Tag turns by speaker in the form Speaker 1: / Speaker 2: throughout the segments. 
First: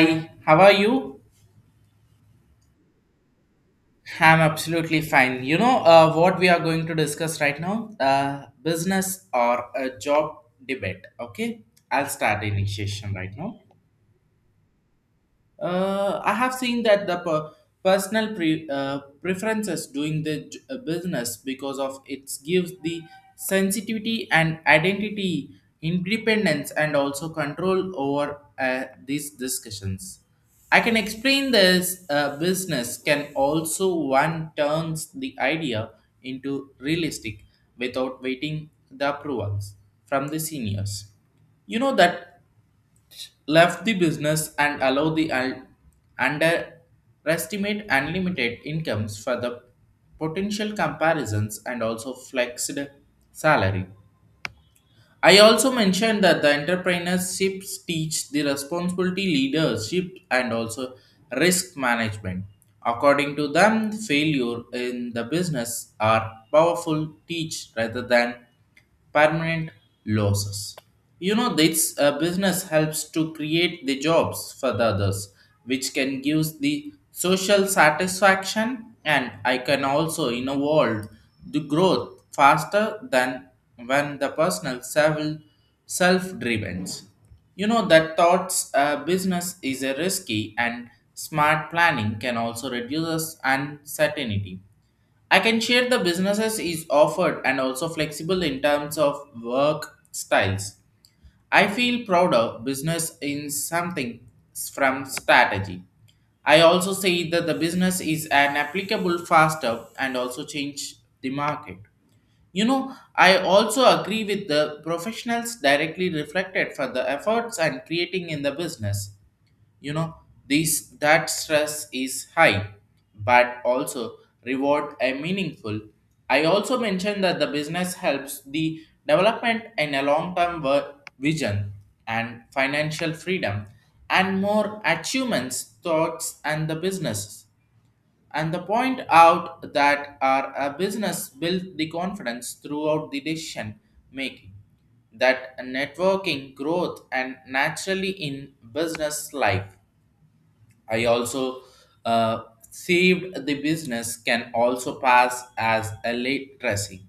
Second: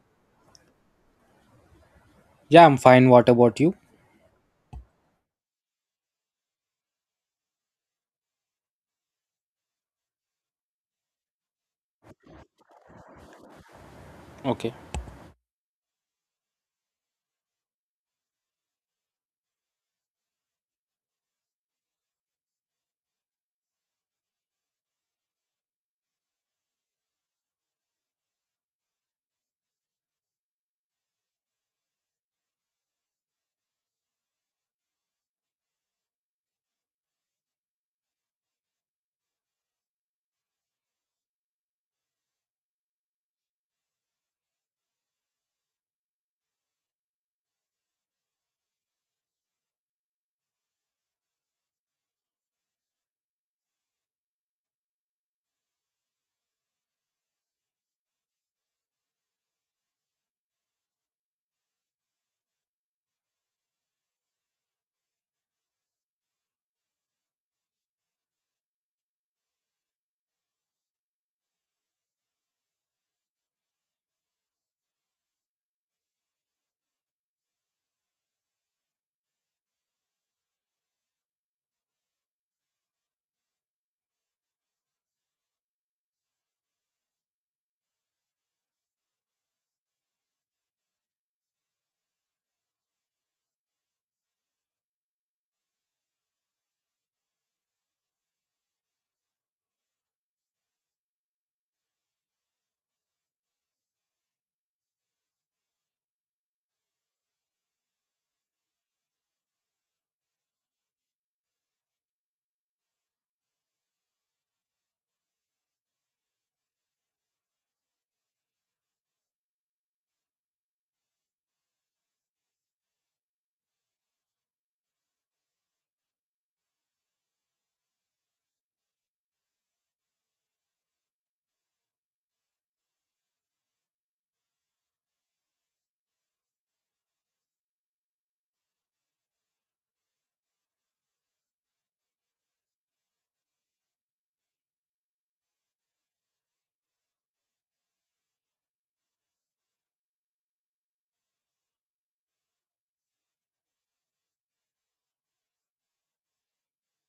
Speaker 1: Hi, how are you?
Speaker 2: Yeah, I'm fine. What about you?
Speaker 1: I'm absolutely fine. You know what we are going to discuss right now? Business or a job debate. Okay, I'll start the initiation right now.
Speaker 2: Okay.
Speaker 1: I have seen that the personal preferences doing the business because of it gives the sensitivity and identity, independence, and also control over these discussions. I can explain this business can also one turns the idea into realistic without waiting the approvals from the seniors you know that left the business and allowed the underestimate unlimited incomes for the potential comparisons and also flexed salary. I also mentioned that the entrepreneurships teach the responsibility, leadership, and also risk management. According to them, failure in the business are powerful teach rather than permanent losses. You know, this business helps to create the jobs for the others, which can give the social satisfaction, and I can also in a world the growth faster than when the personal self driven. You know that thoughts business is a risky and smart planning can also reduce uncertainty. I can share the businesses is offered and also flexible in terms of work styles. I feel prouder business in something from strategy. I also say that the business is an applicable faster and also change the market. You know, I also agree with the professionals directly reflected for the efforts and creating in the business you know these that stress is high but also reward a meaningful. I also mentioned that the business helps the development in a long term vision and financial freedom and more achievements thoughts and the businesses and the point out that our a business build the confidence throughout the decision making, that networking growth and naturally in business life. I also uh, saved the business can also pass as a late dressing.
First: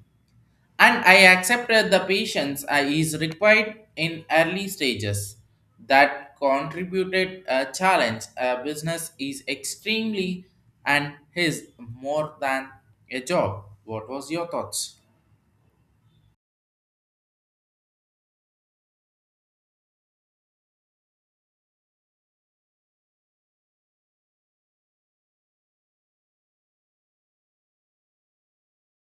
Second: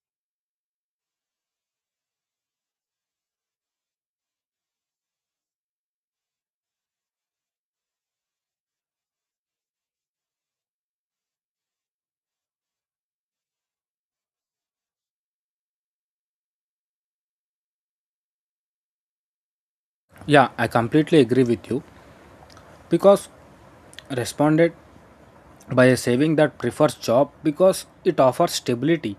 Speaker 1: And I accepted the patience I is required in early stages that contributed a challenge. A business is extremely and is more than a job. What was your thoughts?
Speaker 2: Yeah, I completely agree with you because responded by a saving that prefers job because it offers stability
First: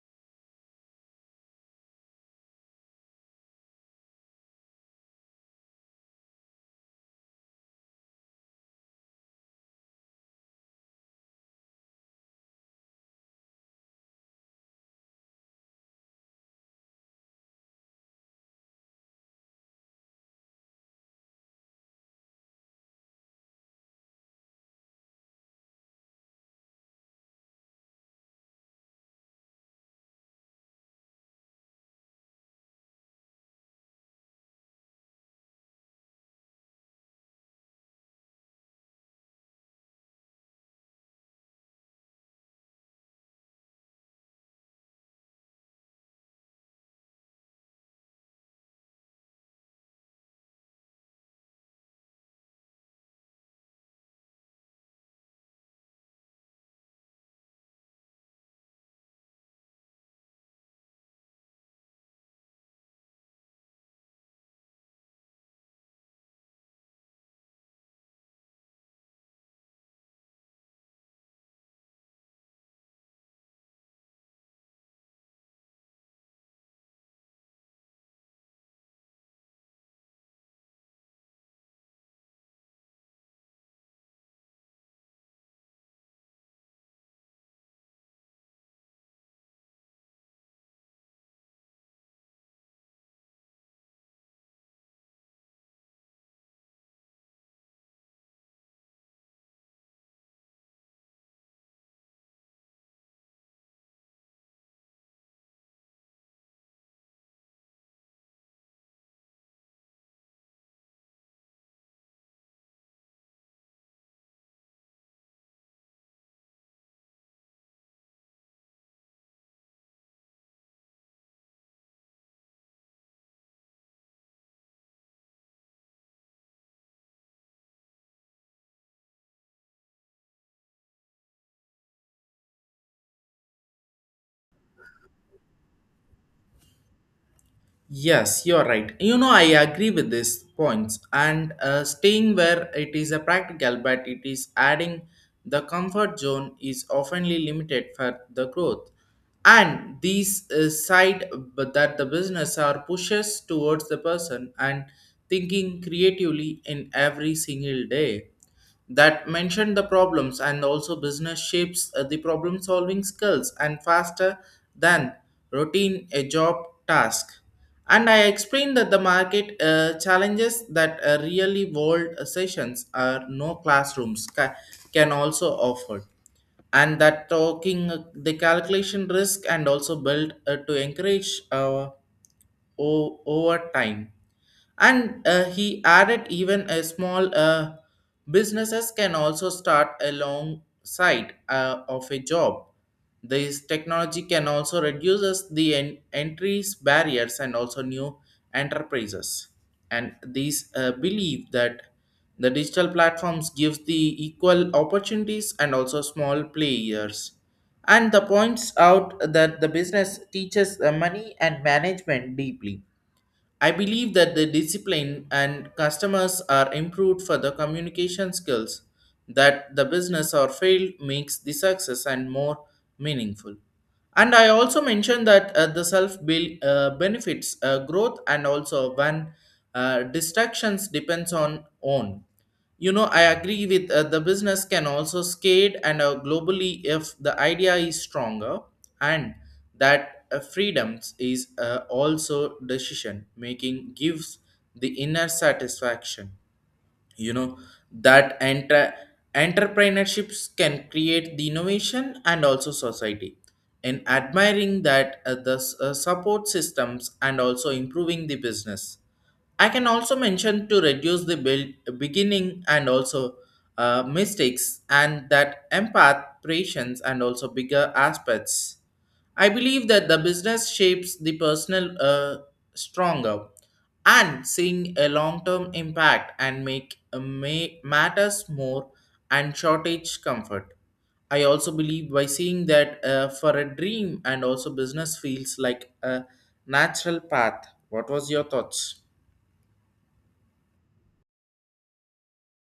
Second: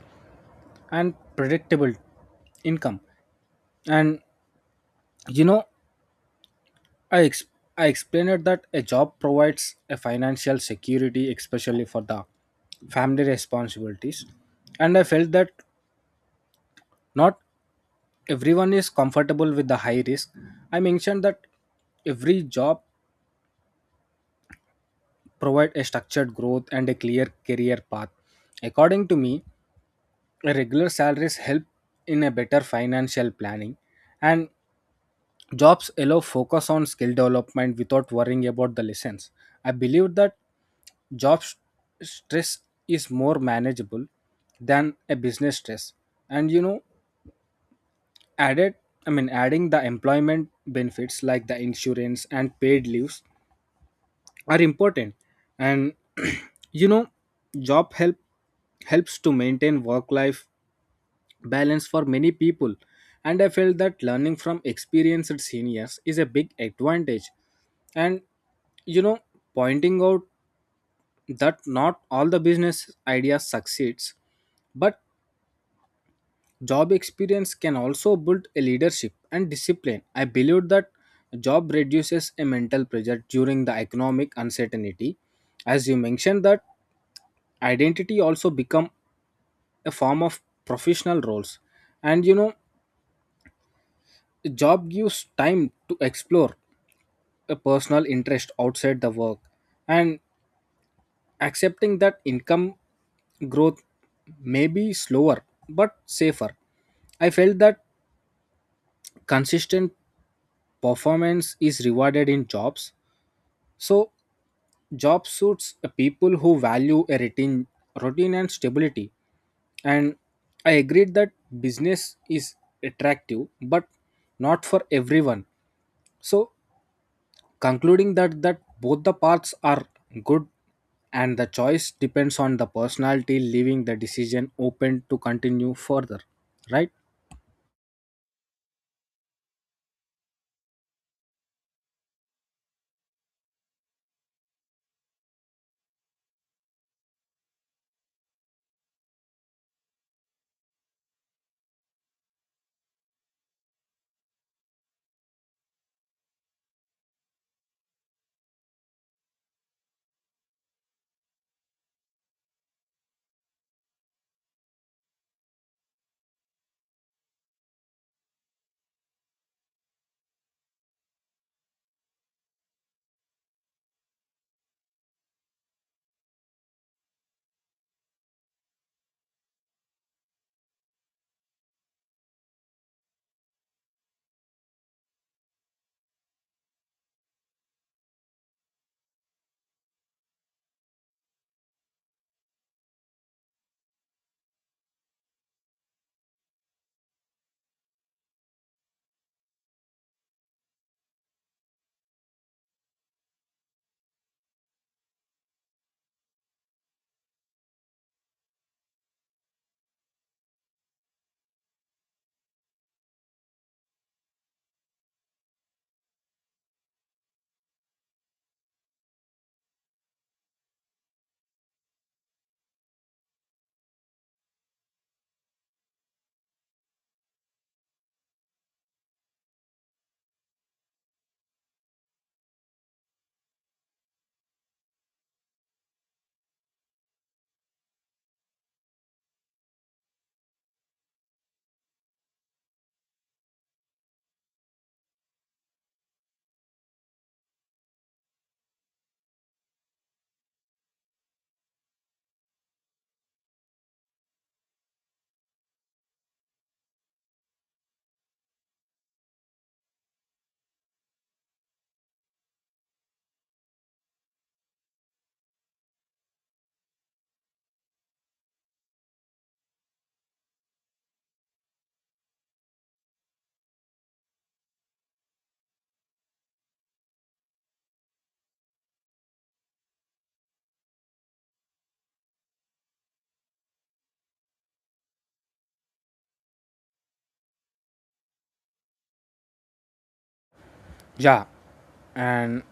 Speaker 2: and predictable income. And you know, I ex- I explained that a job provides a financial security, especially for the family responsibilities. And I felt that not everyone is comfortable with the high risk. I mentioned that every job provide a structured growth and a clear career path. According to me, regular salaries help in a better financial planning, and jobs allow focus on skill development without worrying about the lessons. I believe that job s- stress is more manageable than a business stress. And you know, added I mean adding the employment benefits like the insurance and paid leaves are important, and you know job helps to maintain work life balance for many people. And I felt that learning from experienced seniors is a big advantage. And, you know, pointing out that not all the business ideas succeeds, but job experience can also build a leadership and discipline. I believe that job reduces a mental pressure during the economic uncertainty. As you mentioned that identity also become a form of professional roles. And you know, job gives time to explore a personal interest outside the work, and accepting that income growth may be slower but safer. I felt that consistent performance is rewarded in jobs, so job suits people who value a routine and stability. And I agreed that business is attractive but not for everyone. So concluding that both the paths are good, and the choice depends on the personality, leaving the decision open to continue further, right?
Speaker 1: Yes, you're right. You know, I agree with these points, and staying where it is a practical, but it is adding the comfort zone is oftenly limited for the growth. And these side but that the business are pushes towards the person and thinking creatively in every single day, that mentioned the problems and also business shapes the problem solving skills and faster than routine a job task. And I explained that the market challenges that really world sessions are no classrooms can also offer, and that talking the calculation risk and also build to encourage over time. And he added even a small businesses can also start alongside of a job. This technology can also reduces the entries barriers and also new enterprises, and these believe that the digital platforms gives the equal opportunities and also small players, and the points out that the business teaches money and management deeply. I believe that the discipline and customers are improved for the communication skills, that the business or failed makes the success and more meaningful. And I also mentioned that the self build benefits growth and also when distractions depends on own. You know, I agree with the business can also scale and globally if the idea is stronger, and that freedoms is also decision making gives the inner satisfaction. You know that enter entrepreneurships can create the innovation and also society. In admiring that the support systems and also improving the business, I can also mention to reduce the build, beginning and also mistakes, and that empath patience and also bigger aspects. I believe that the business shapes the personal stronger and seeing a long-term impact and make may matters more and shortage comfort. I also believe by seeing that for a dream and also business feels like a natural path. What was your thoughts?
Speaker 2: Yeah, and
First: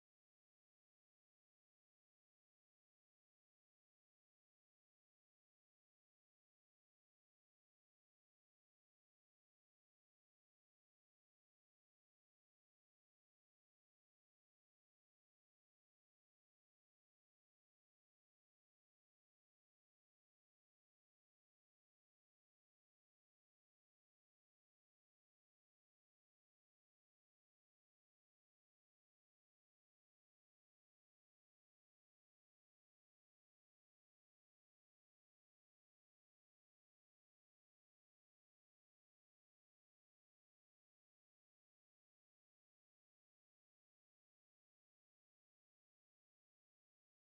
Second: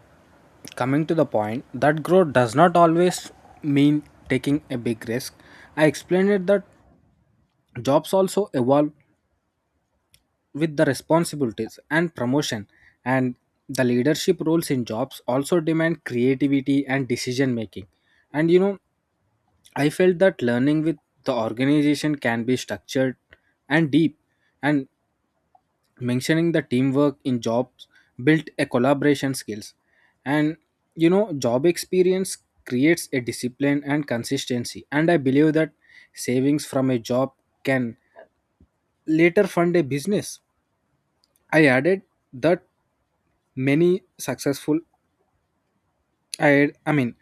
Speaker 2: coming to the point that growth does not always mean taking a big risk. I explained it that jobs also evolve with the responsibilities and promotion, and the leadership roles in jobs also demand creativity and decision making. And you know, I felt that learning with the organization can be structured and deep. And mentioning the teamwork in jobs built a collaboration skills. And you know, job experience creates a discipline and consistency. And I believe that savings from a job can later fund a business. i added that many successful I, I mean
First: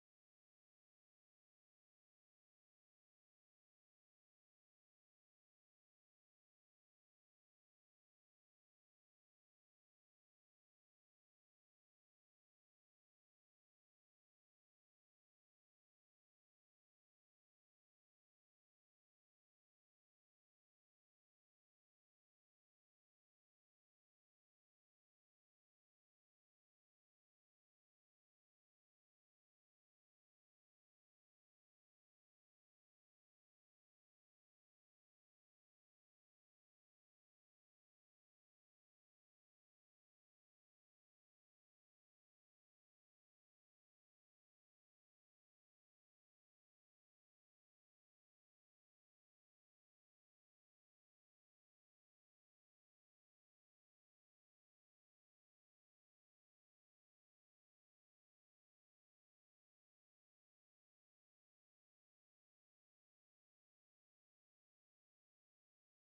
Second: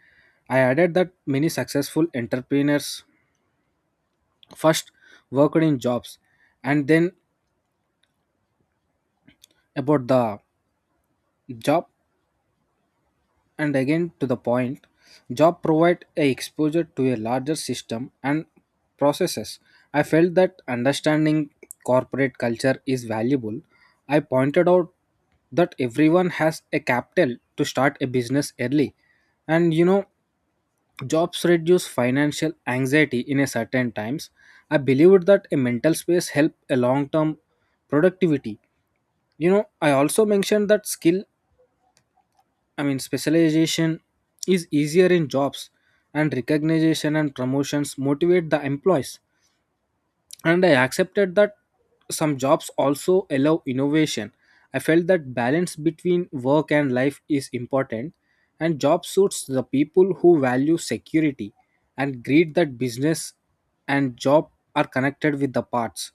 Speaker 2: I added that many successful entrepreneurs first worked in jobs and then about the job. And again to the point, job provide a exposure to a larger system and processes. I felt that understanding corporate culture is valuable. I pointed out that everyone has a capital to start a business early. And you know, jobs reduce financial anxiety in a certain times. I believed that a mental space help a long-term productivity. You know, I also mentioned that skill, I mean specialization is easier in jobs, and recognition and promotions motivate the employees. And I accepted that some jobs also allow innovation. I felt that balance between work and life is important, and job suits the people who value security. And agreed that business and job are connected with the parts.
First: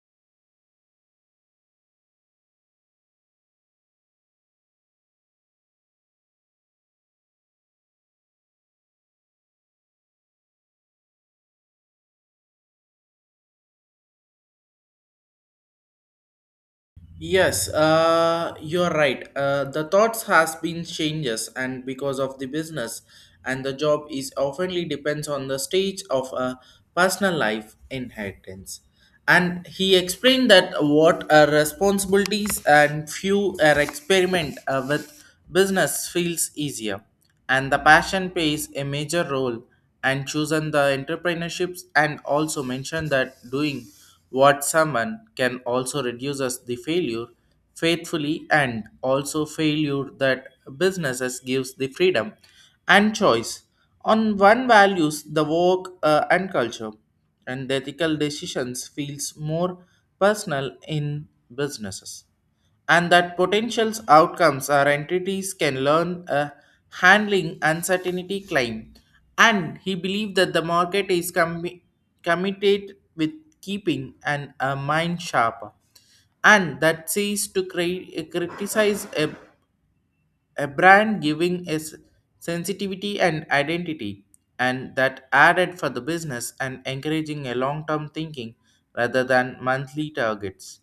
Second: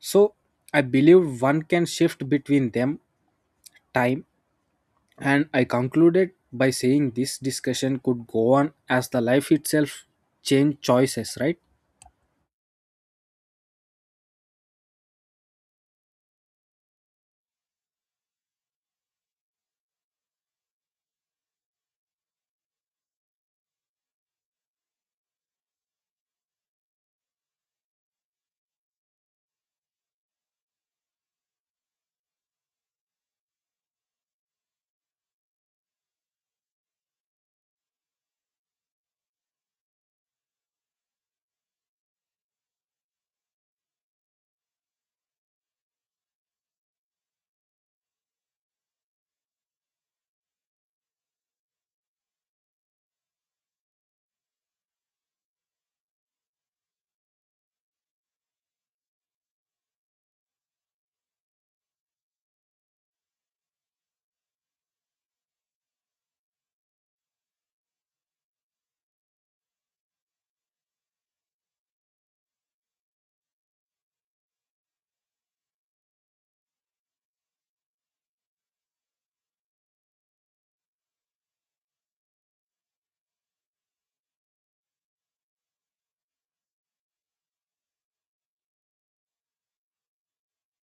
Speaker 2: So I believe one can shift between them time, and I concluded by saying this discussion could go on as the life itself change choices, right?
Speaker 1: Yes, you're right. The thoughts has been changes, and because of the business and the job is oftenly depends on the stage of a personal life inheritance. And he explained that what are responsibilities and few are experiment with business feels easier and the passion plays a major role, and chosen the entrepreneurships and also mention that doing what someone can also reduces the failure faithfully and also failure that businesses gives the freedom and choice on one values the work and culture, and the ethical decisions feels more personal in businesses, and that potential outcomes are entities can learn a handling uncertainty claim. And he believed that the market is committed with keeping an, a mind sharper, and that sees to criticize a brand giving is sensitivity and identity, and that added for the business and encouraging a long-term thinking rather than monthly targets,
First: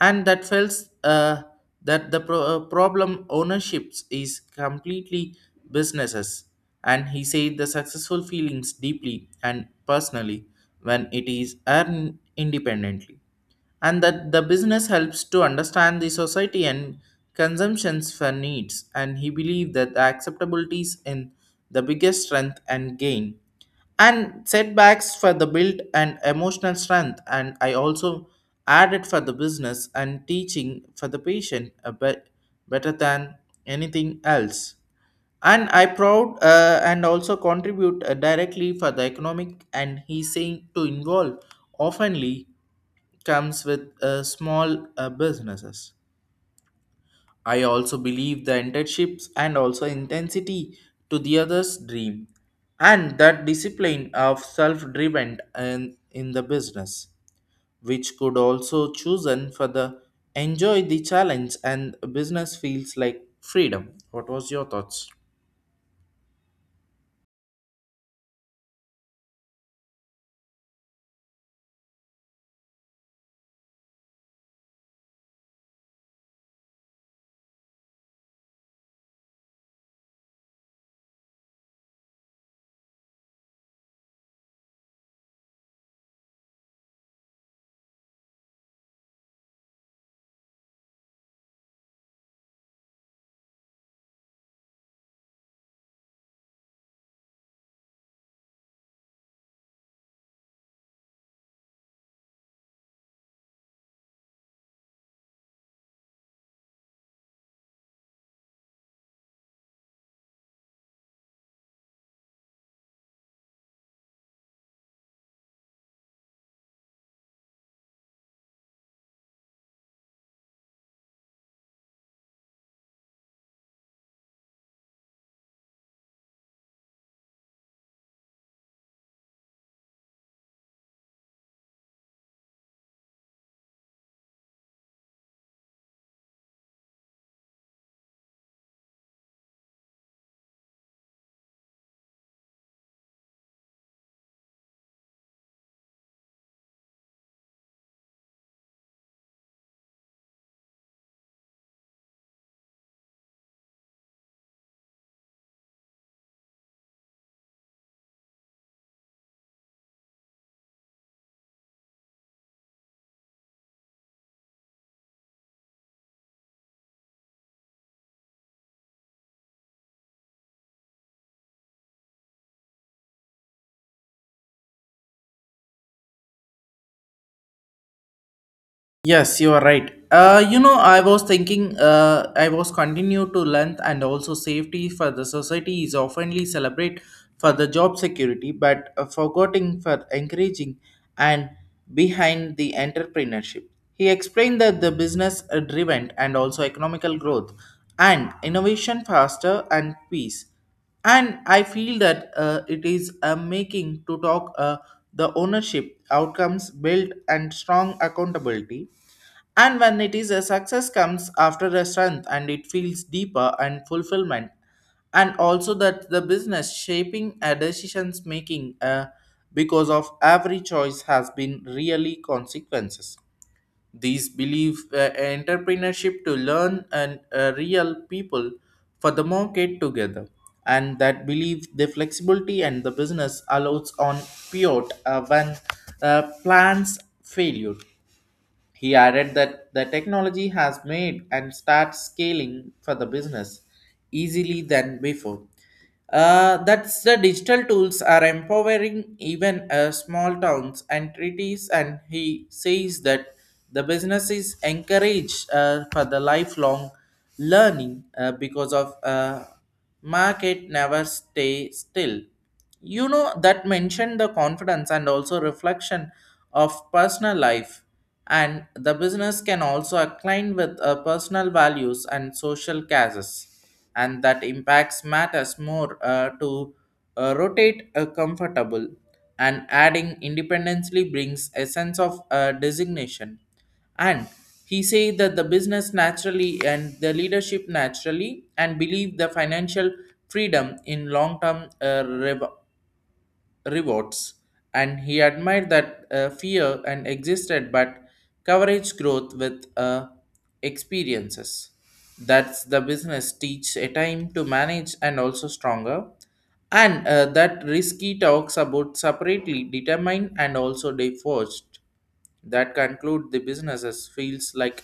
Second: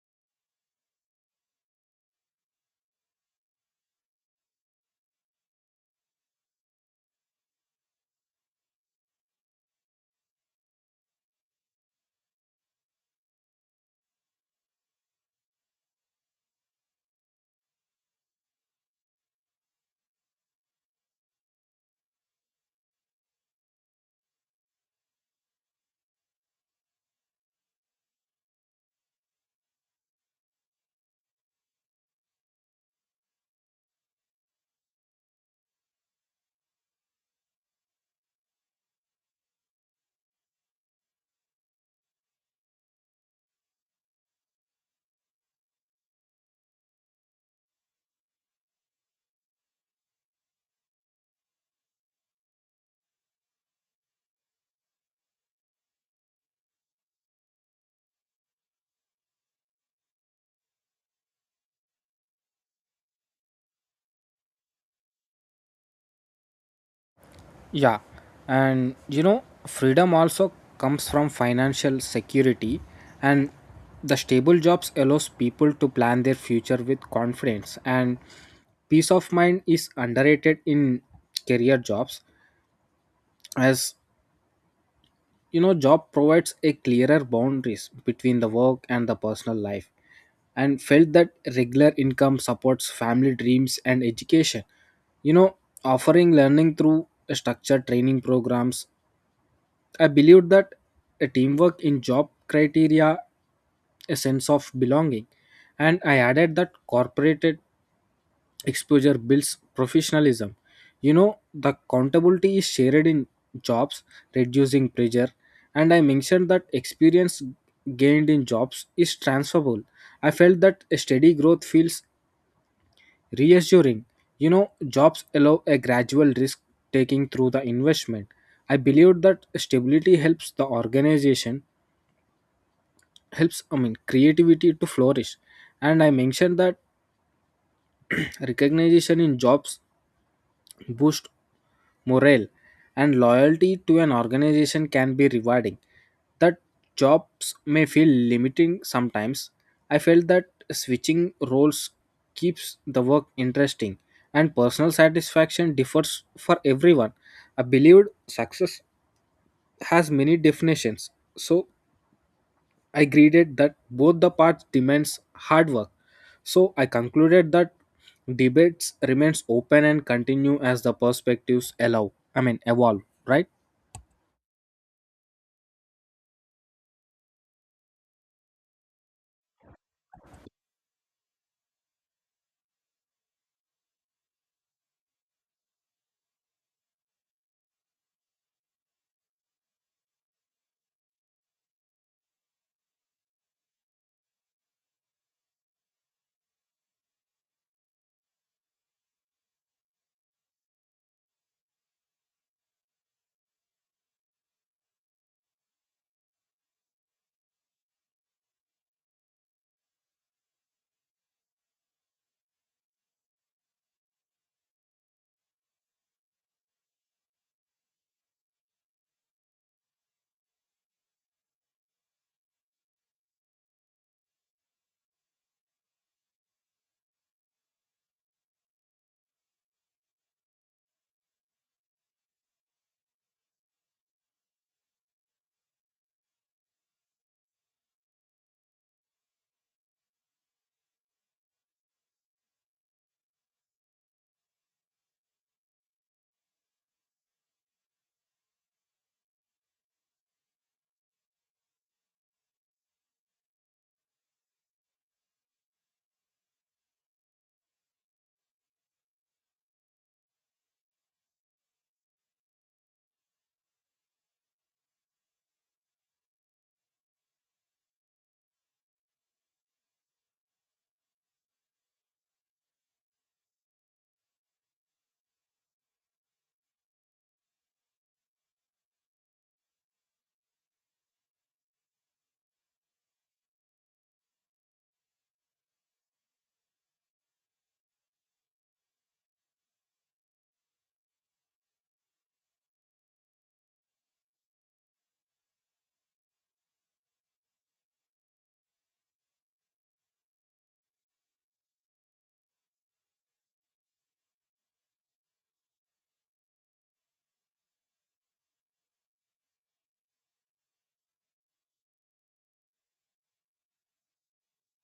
Speaker 1: and that feels that the problem ownerships is completely businesses, and he said the successful feelings deeply and personally when it is earned independently, and that the business helps to understand the society and consumptions for needs. And he believed that the acceptabilities in the biggest strength and gain and setbacks for the build and emotional strength, and I also added for the business and teaching for the patient a bit better than anything else. And I proud and also contribute directly for the economic, and he saying to involve oftenly comes with small businesses. I also believe the internships and also intensity to the others dream, and that discipline of self driven and in the business, which could also chosen for the enjoy the challenge and business feels like freedom. What was your thoughts?
Speaker 2: Yeah, and you know, freedom also comes from financial security, and the stable jobs allows people to plan their future with confidence. And peace of mind is underrated in career jobs, as you know, job provides a clearer boundaries between the work and the personal life. And felt that regular income supports family dreams and education. You know, offering learning through structured training programs. I believed that a teamwork in job criteria, a sense of belonging, and I added that corporate exposure builds professionalism. You know, the accountability is shared in jobs, reducing pressure, and I mentioned that experience gained in jobs is transferable. I felt that a steady growth feels reassuring. You know, jobs allow a gradual risk taking through the investment. I believed that stability helps the organization helps I mean creativity to flourish. And I mentioned that recognition in jobs boost morale, and loyalty to an organization can be rewarding. That jobs may feel limiting sometimes. I felt that switching roles keeps the work interesting, and personal satisfaction differs for everyone. I believed success has many definitions. So I agreed that both the parts demands hard work. So I concluded that debates remains open and continue as the perspectives allow. I mean evolve, right?
Speaker 1: Yes, you are right. You know, I was thinking, I was continue to length and also safety for the society is oftenly celebrate for the job security, but forgetting for encouraging and behind the entrepreneurship. He explained that the business driven and also economical growth and innovation faster and peace, and I feel that it is a making to talk the ownership outcomes built and strong accountability, and when it is a success comes after a strength and it feels deeper and fulfillment, and also that the business shaping a decisions making because of every choice has been really consequences. These believe entrepreneurship to learn and real people for the market together, and that believe the flexibility and the business allows on pivot when plans failure. He added that the technology has made and start scaling for the business easily than before. That's the digital tools are empowering even small towns and treaties, and he says that the business is encouraged for the lifelong learning because of market never stay still. You know that mentioned the confidence and also reflection of personal life, and the business can also align with personal values and social causes, and that impacts matters more to rotate comfortable, and adding independently brings a sense of designation, and he say that the business naturally and the leadership naturally and believe the financial freedom in long term rewards, and he admired that fear and existed but coverage growth with experiences, that's the business teach a time to manage and also stronger, and that risky talks about separately determined and also divorced, that conclude the businesses feels like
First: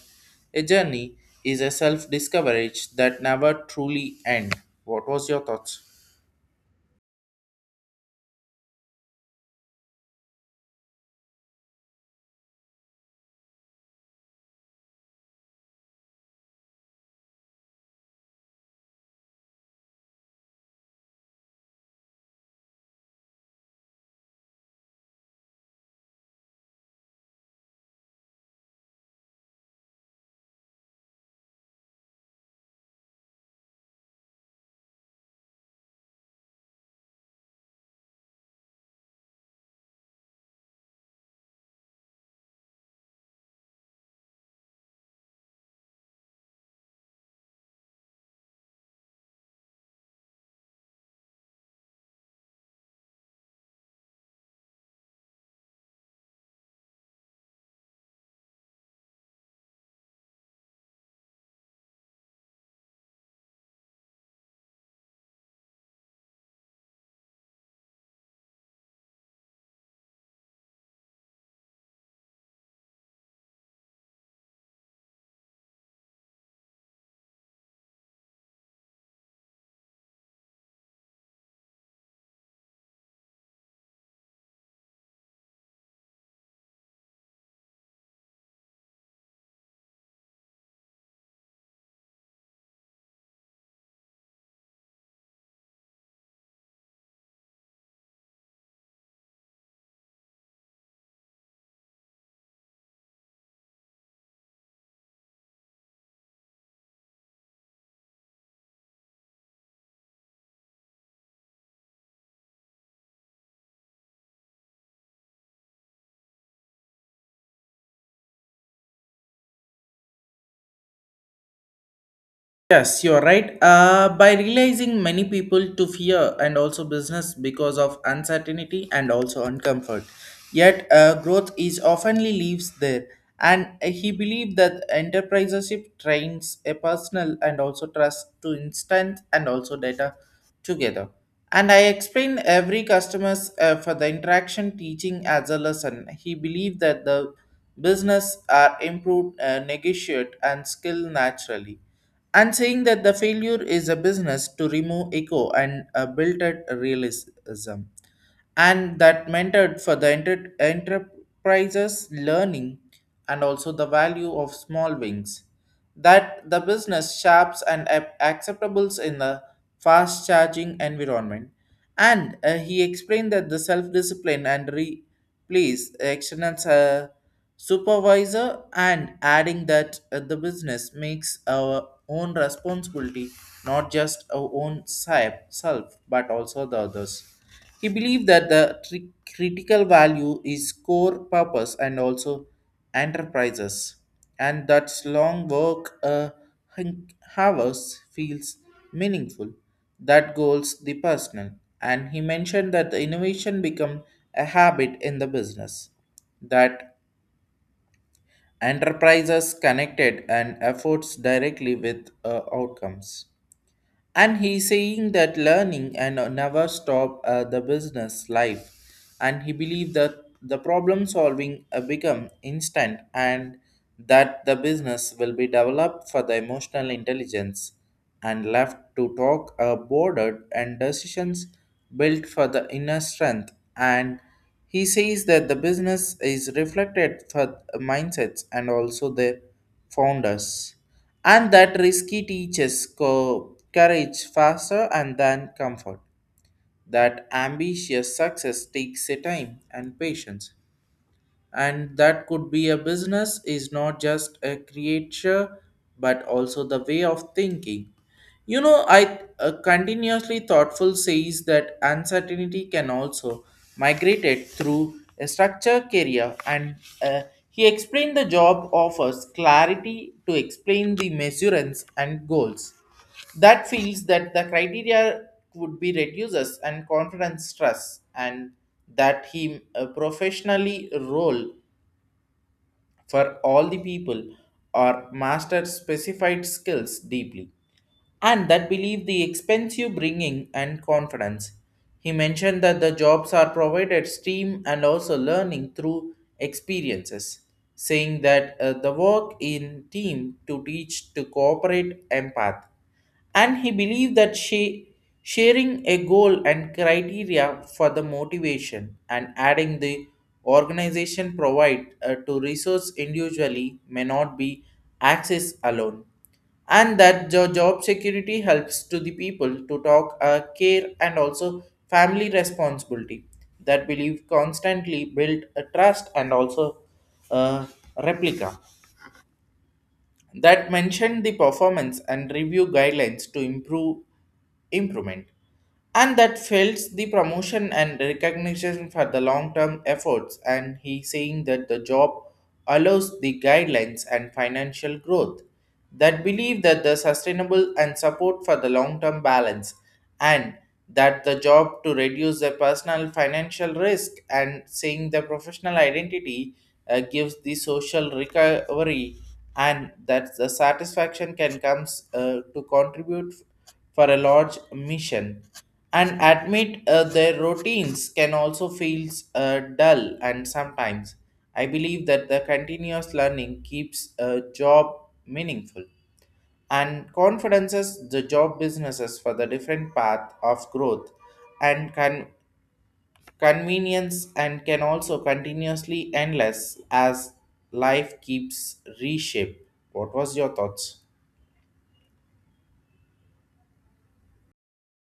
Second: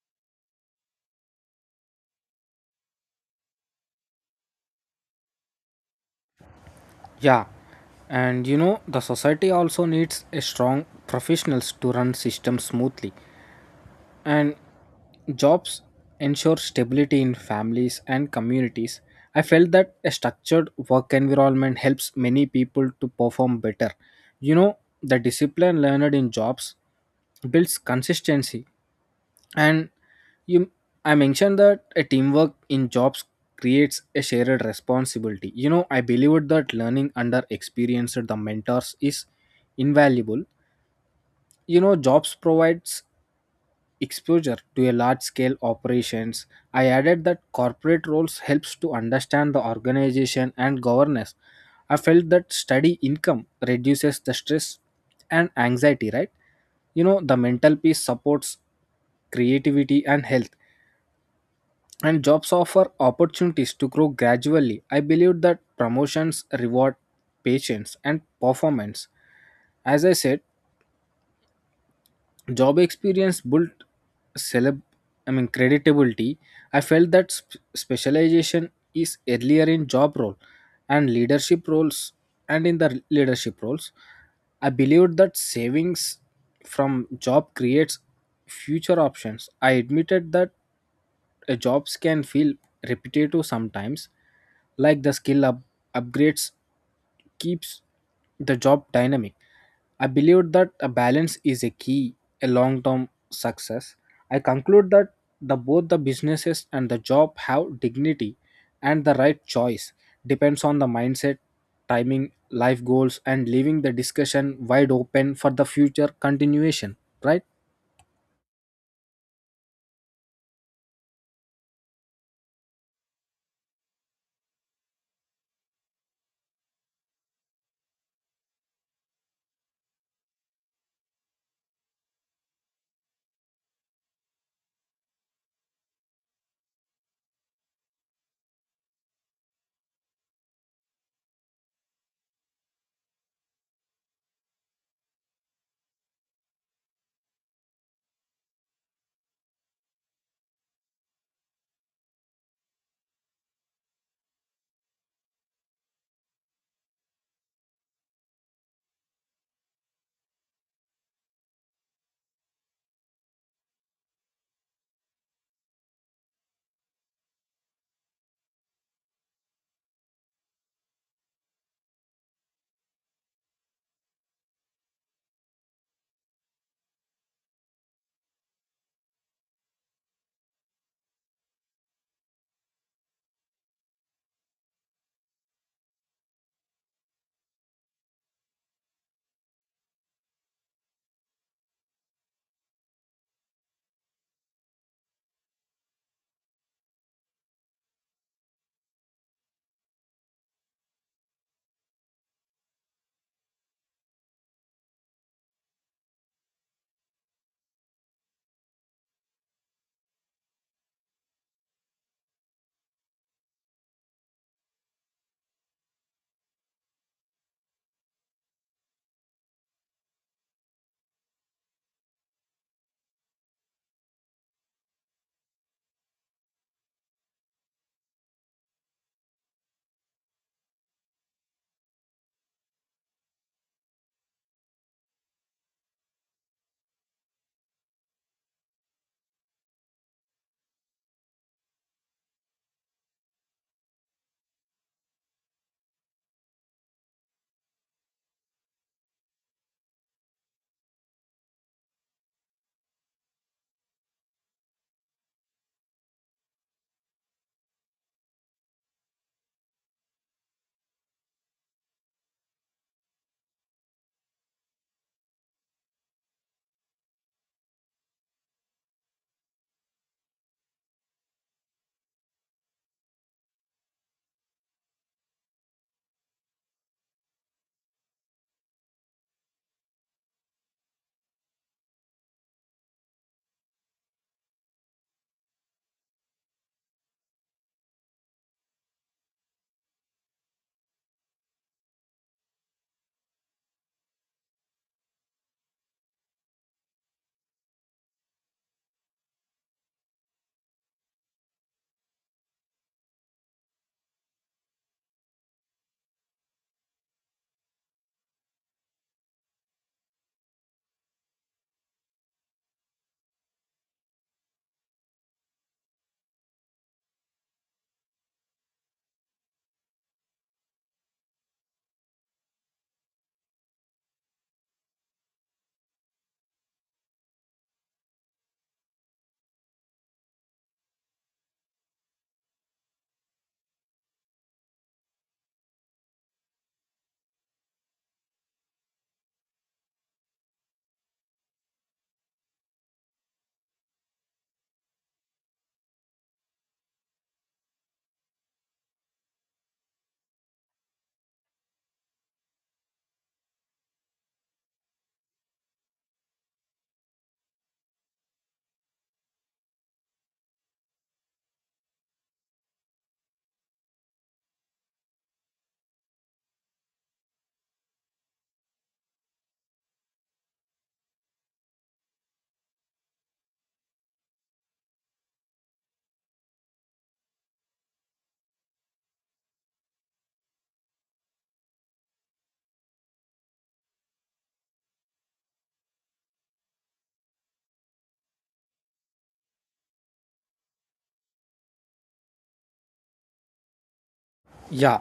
Speaker 1: a journey is a self-discovery that never truly end. What was your thoughts?
Speaker 2: Yeah. And you know the society also needs a strong professionals to run system smoothly. And jobs ensure stability in families and communities. I felt that a structured work environment helps many people to perform better. You know, the discipline learned in jobs builds consistency. And you I mentioned that a teamwork in jobs creates a shared responsibility. You know, I believed that learning under experienced the mentors is invaluable. You know, jobs provides exposure to a large scale operations. I added that corporate roles helps to understand the organization and governance. I felt that steady income reduces the stress and anxiety, right? You know, the mental peace supports creativity and health, and jobs offer opportunities to grow gradually. I believe that promotions reward patience and performance. As I said, job experience built celeb I mean creditability. I felt that specialization is earlier in job role and leadership roles. And in the leadership roles I believed that savings from job creates future options. I admitted that jobs can feel repetitive sometimes, like the upgrades keeps the job dynamic. I believe that a balance is a key a long-term success. I conclude that the both the businesses and the job have dignity, and the right choice depends on the mindset, timing, life goals, and leaving the discussion wide open for the future continuation, right?
Speaker 1: Yes, you're right. By realizing many people to fear and also business because of uncertainty and also uncomfort. Yet, growth is oftenly leaves there. And he believed that enterprisership trains a personal and also trust to instant and also data together. And I explained every customers for the interaction teaching as a lesson. He believed that the business are improved, negotiate and skill naturally, and saying that the failure is a business to remove echo and built at realism, and that mentored for the enterprises learning and also the value of small wings, that the business sharps and acceptables in the fast charging environment, and he explained that the self discipline and replace excellence supervisor, and adding that the business makes our own responsibility not just our own self but also the others. He believed that the critical value is core purpose and also enterprises, and that long work hun- hours feels meaningful. That goals the personal, and he mentioned that the innovation become a habit in the business. That enterprises connected and efforts directly with outcomes, and he's saying that learning and never stop the business life. And he believed that the problem solving become instant, and that the business will be developed for the emotional intelligence and left to talk bordered and decisions built for the inner strength. And he says that the business is reflected for mindsets and also the founders, and that risky teaches courage faster and than comfort. That ambitious success takes a time and patience, and that could be a business is not just a creature but also the way of thinking. You know, I continuously thoughtful says that uncertainty can also migrate it through a structure career and uh, he explained the job offers clarity to explain the measurements and goals. That feels that the criteria would be reduces and confidence stress, and that he professionally role for all the people or master specified skills deeply, and that believe the expensive bringing and confidence. He mentioned that the jobs are provided stream and also learning through experiences, saying that the work in team to teach to cooperate empath. And he believed that she sharing a goal and criteria for the motivation, and adding the organization provide to resource individually may not be access alone, and that the job security helps to the people to talk care and also family responsibility. That believe constantly build a trust, and also a replica, that mentioned the performance and review guidelines to improve improvement, and that fails the promotion and recognition for the long-term efforts. And he saying that the job allows the guidelines and financial growth, that believe that the sustainable and support for the long-term balance, and that the job to reduce the personal financial risk, and saying the professional identity gives the social recovery, and that the satisfaction can comes to contribute for a large mission, and admit their routines can also feel dull and sometimes I believe that the continuous learning keeps a job meaningful, and confidences the job businesses for the different path of growth and convenience and can also continuously endless as life keeps reshape. What was your thoughts?
Speaker 2: Yeah,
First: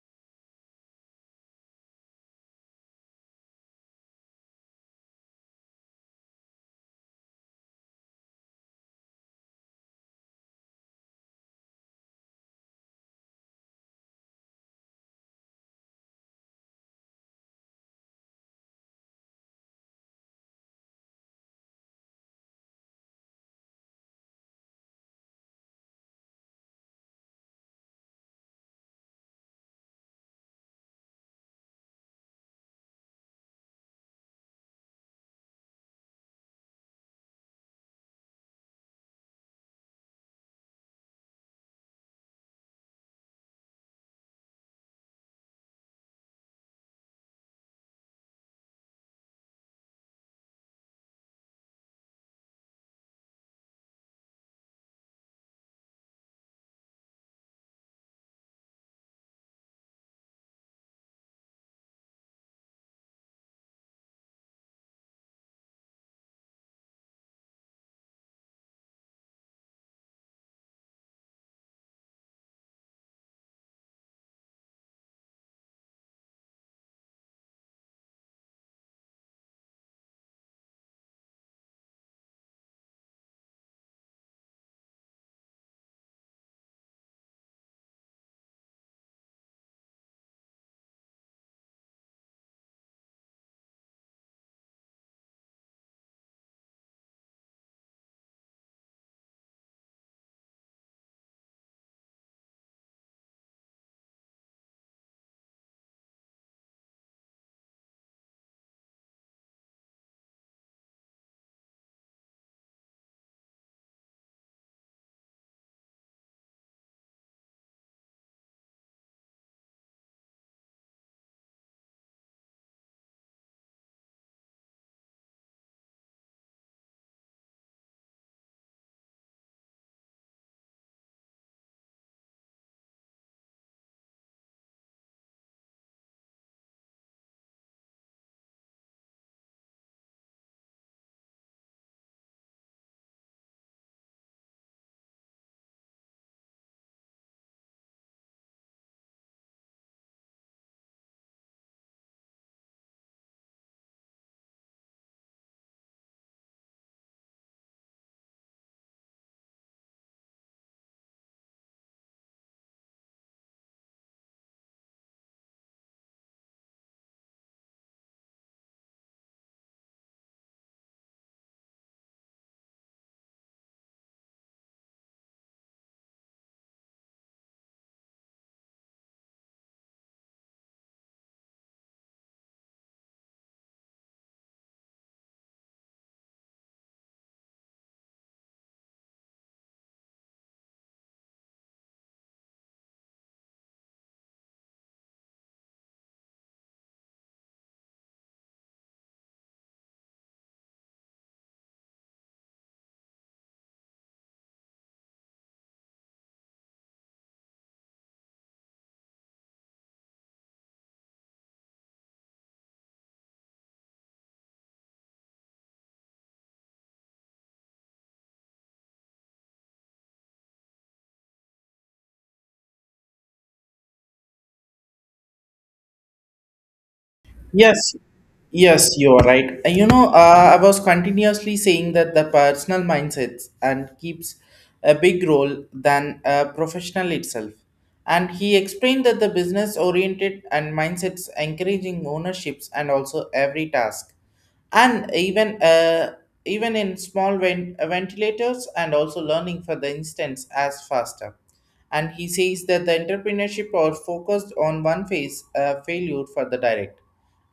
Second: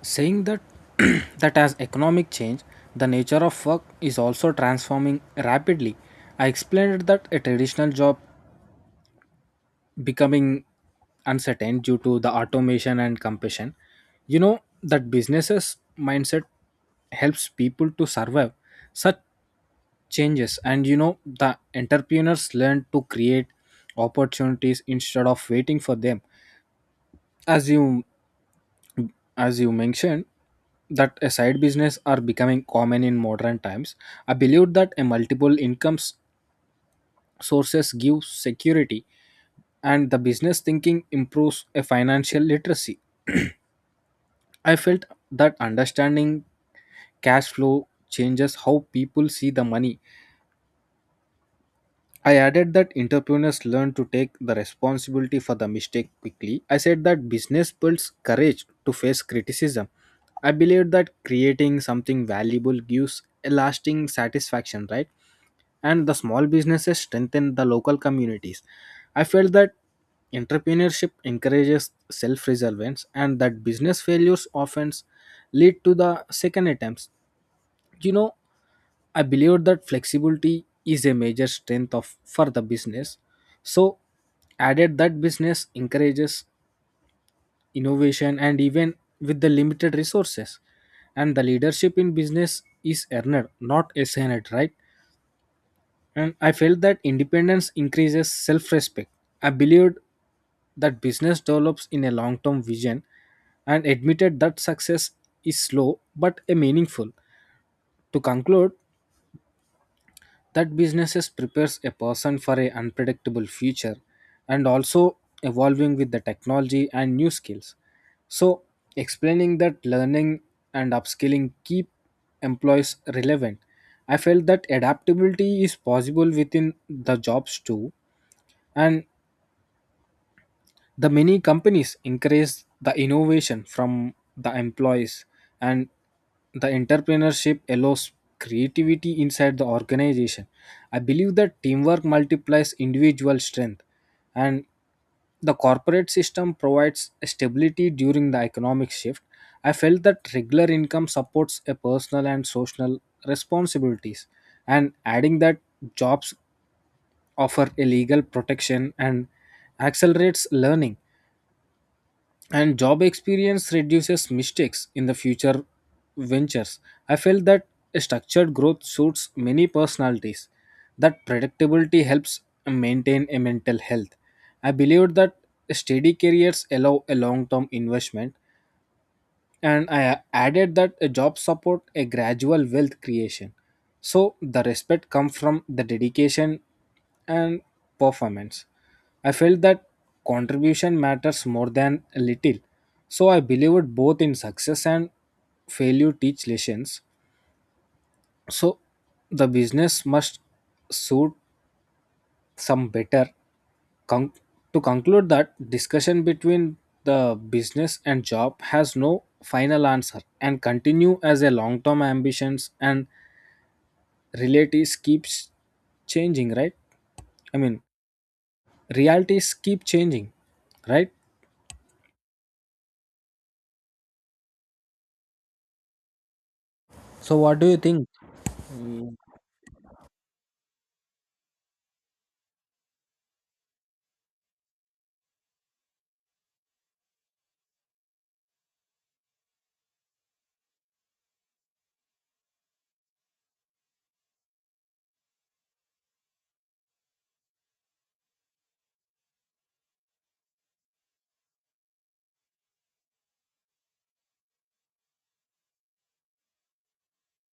Speaker 2: saying that that as economic change, the nature of work is also transforming rapidly. I explained that a traditional job becoming uncertain due to the automation and competition. You know that businesses mindset helps people to survive such changes. And you know, the entrepreneurs learn to create opportunities instead of waiting for them. As you as you mentioned that a side business are becoming common in modern times. I believe that a multiple sources give security, and the business thinking improves a financial literacy. I felt that understanding cash flow changes how people see the money. I added that entrepreneurs learn to take the responsibility for the mistake quickly. I said that business builds courage to face criticism. I believe that creating something valuable gives a lasting satisfaction, right? And the small businesses strengthen the local communities. I felt that entrepreneurship encourages self-resilience, and that business failures often lead to the second attempts. You know, I believe that flexibility is a major strength of for the business. So added that business encourages innovation and even with the limited resources. And the leadership in business is earned not assigned, right? And I felt that independence increases self-respect. I believed that business develops in a long-term vision, and admitted that success is slow but a meaningful. To conclude that businesses prepares a person for a unpredictable future, and also evolving with the technology and new skills. So explaining that learning and upskilling keep employees relevant. I felt that adaptability is possible within the jobs too, and the many companies encourage the innovation from the employees, and the entrepreneurship allows creativity inside the organization. I believe that teamwork multiplies individual strength, and the corporate system provides stability during the economic shift. I felt that regular income supports a personal and social responsibilities, and adding that jobs offer a legal protection and accelerates learning, and job experience reduces mistakes in the future ventures. I felt that a structured growth suits many personalities. That predictability helps maintain a mental health. I believe that steady careers allow a long-term investment, and I added that a job support a gradual wealth creation. So the respect comes from the dedication and performance. I felt that contribution matters more than a little. So I believed both in success and failure teach lessons. So the business must suit some better. Con- to conclude that discussion between the business and job has no final answer and continue as a long-term ambitions and realities keeps changing, right? I mean, realities keep changing, right? So what do you
Speaker 1: Yes,
Speaker 2: think?
Speaker 1: yes, you are right. You know, I was continuously saying that the personal mindsets and keeps a big role than a professional itself. And he explained that the business oriented and mindsets encouraging ownerships and also every task, and even even in small ventilators and also learning for the instance as faster. And he says that the entrepreneurship are focused on one phase failure for the direct,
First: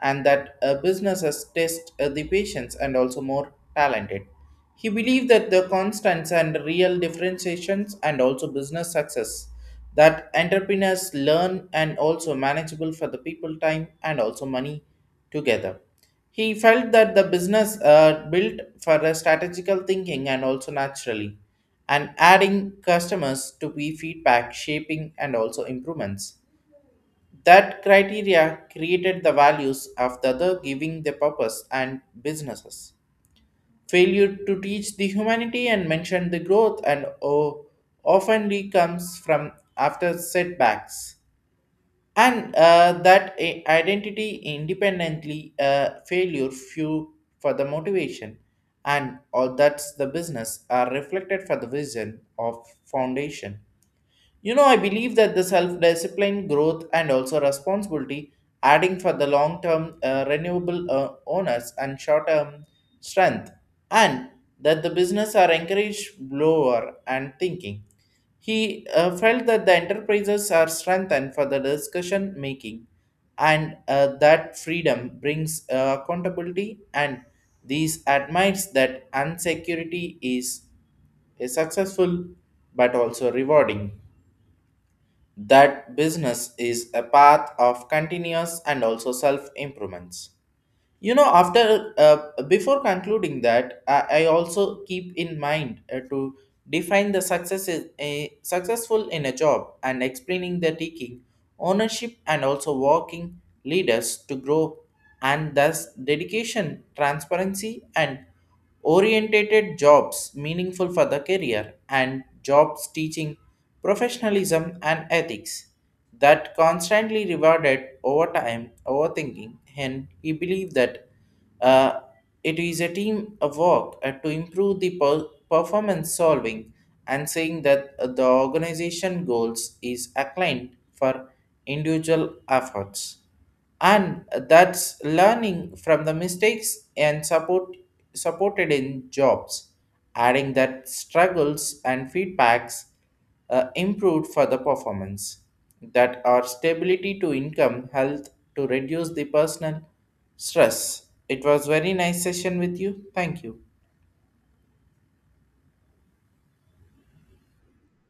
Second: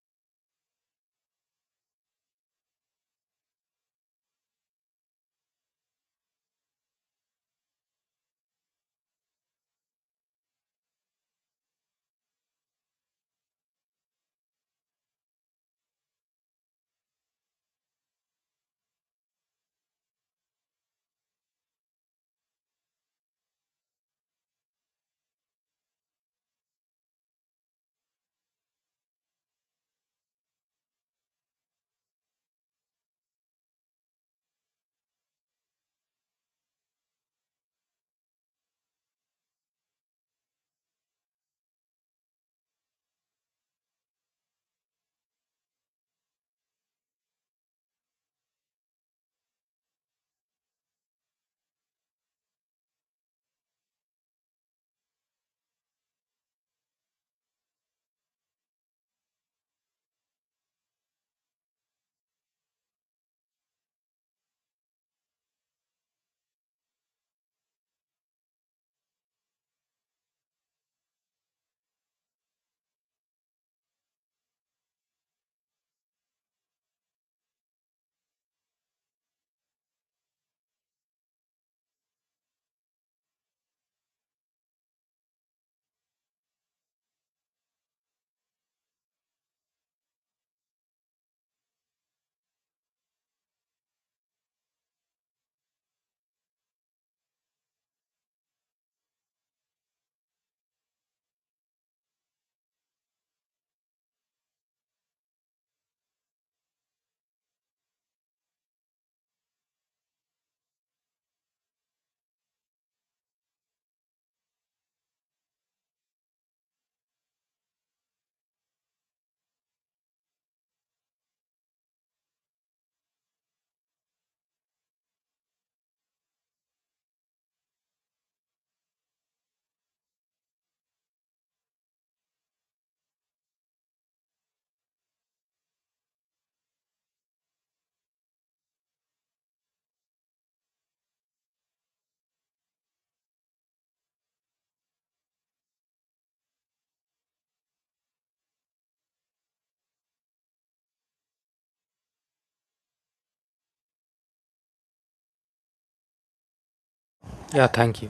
Speaker 1: and that businesses test the patience and also more talented. He believed that the constants and real differentiations and also business success, that entrepreneurs learn and also manageable for the people time and also money together. He felt that the business built for a strategical thinking and also naturally, and adding customers to be feedback, shaping, and also improvements. That criteria created the values of the other, giving the purpose and businesses. Failure to teach the humanity, and mention the growth and oftenly comes from after setbacks, and that identity independently failure few for the motivation, and all that's the business are reflected for the vision of foundation. You know, I believe that the self discipline, growth, and also responsibility, adding for the long term renewable owners and short term strength, and that the business are encouraged lower and thinking. He felt that the enterprises are strengthened for the discussion making, and that freedom brings accountability, and these admires that insecurity is a successful but also rewarding. That business is a path of continuous and also self improvements. You know, after before concluding that I also keep in mind to define the success is a successful in a job, and explaining the taking ownership and also working leaders to grow, and thus dedication transparency and orientated jobs meaningful for the career, and jobs teaching professionalism and ethics that constantly rewarded over time overthinking. And he believed that uh, it is a team of work to improve the performance solving, and saying that the organization goals is aligned for individual efforts, and that's learning from the mistakes and support supported in jobs, adding that struggles and feedbacks improved for the performance, that are stability to income health to reduce the personal stress. It was very nice session with you, thank you.
Speaker 2: Yeah, thank you.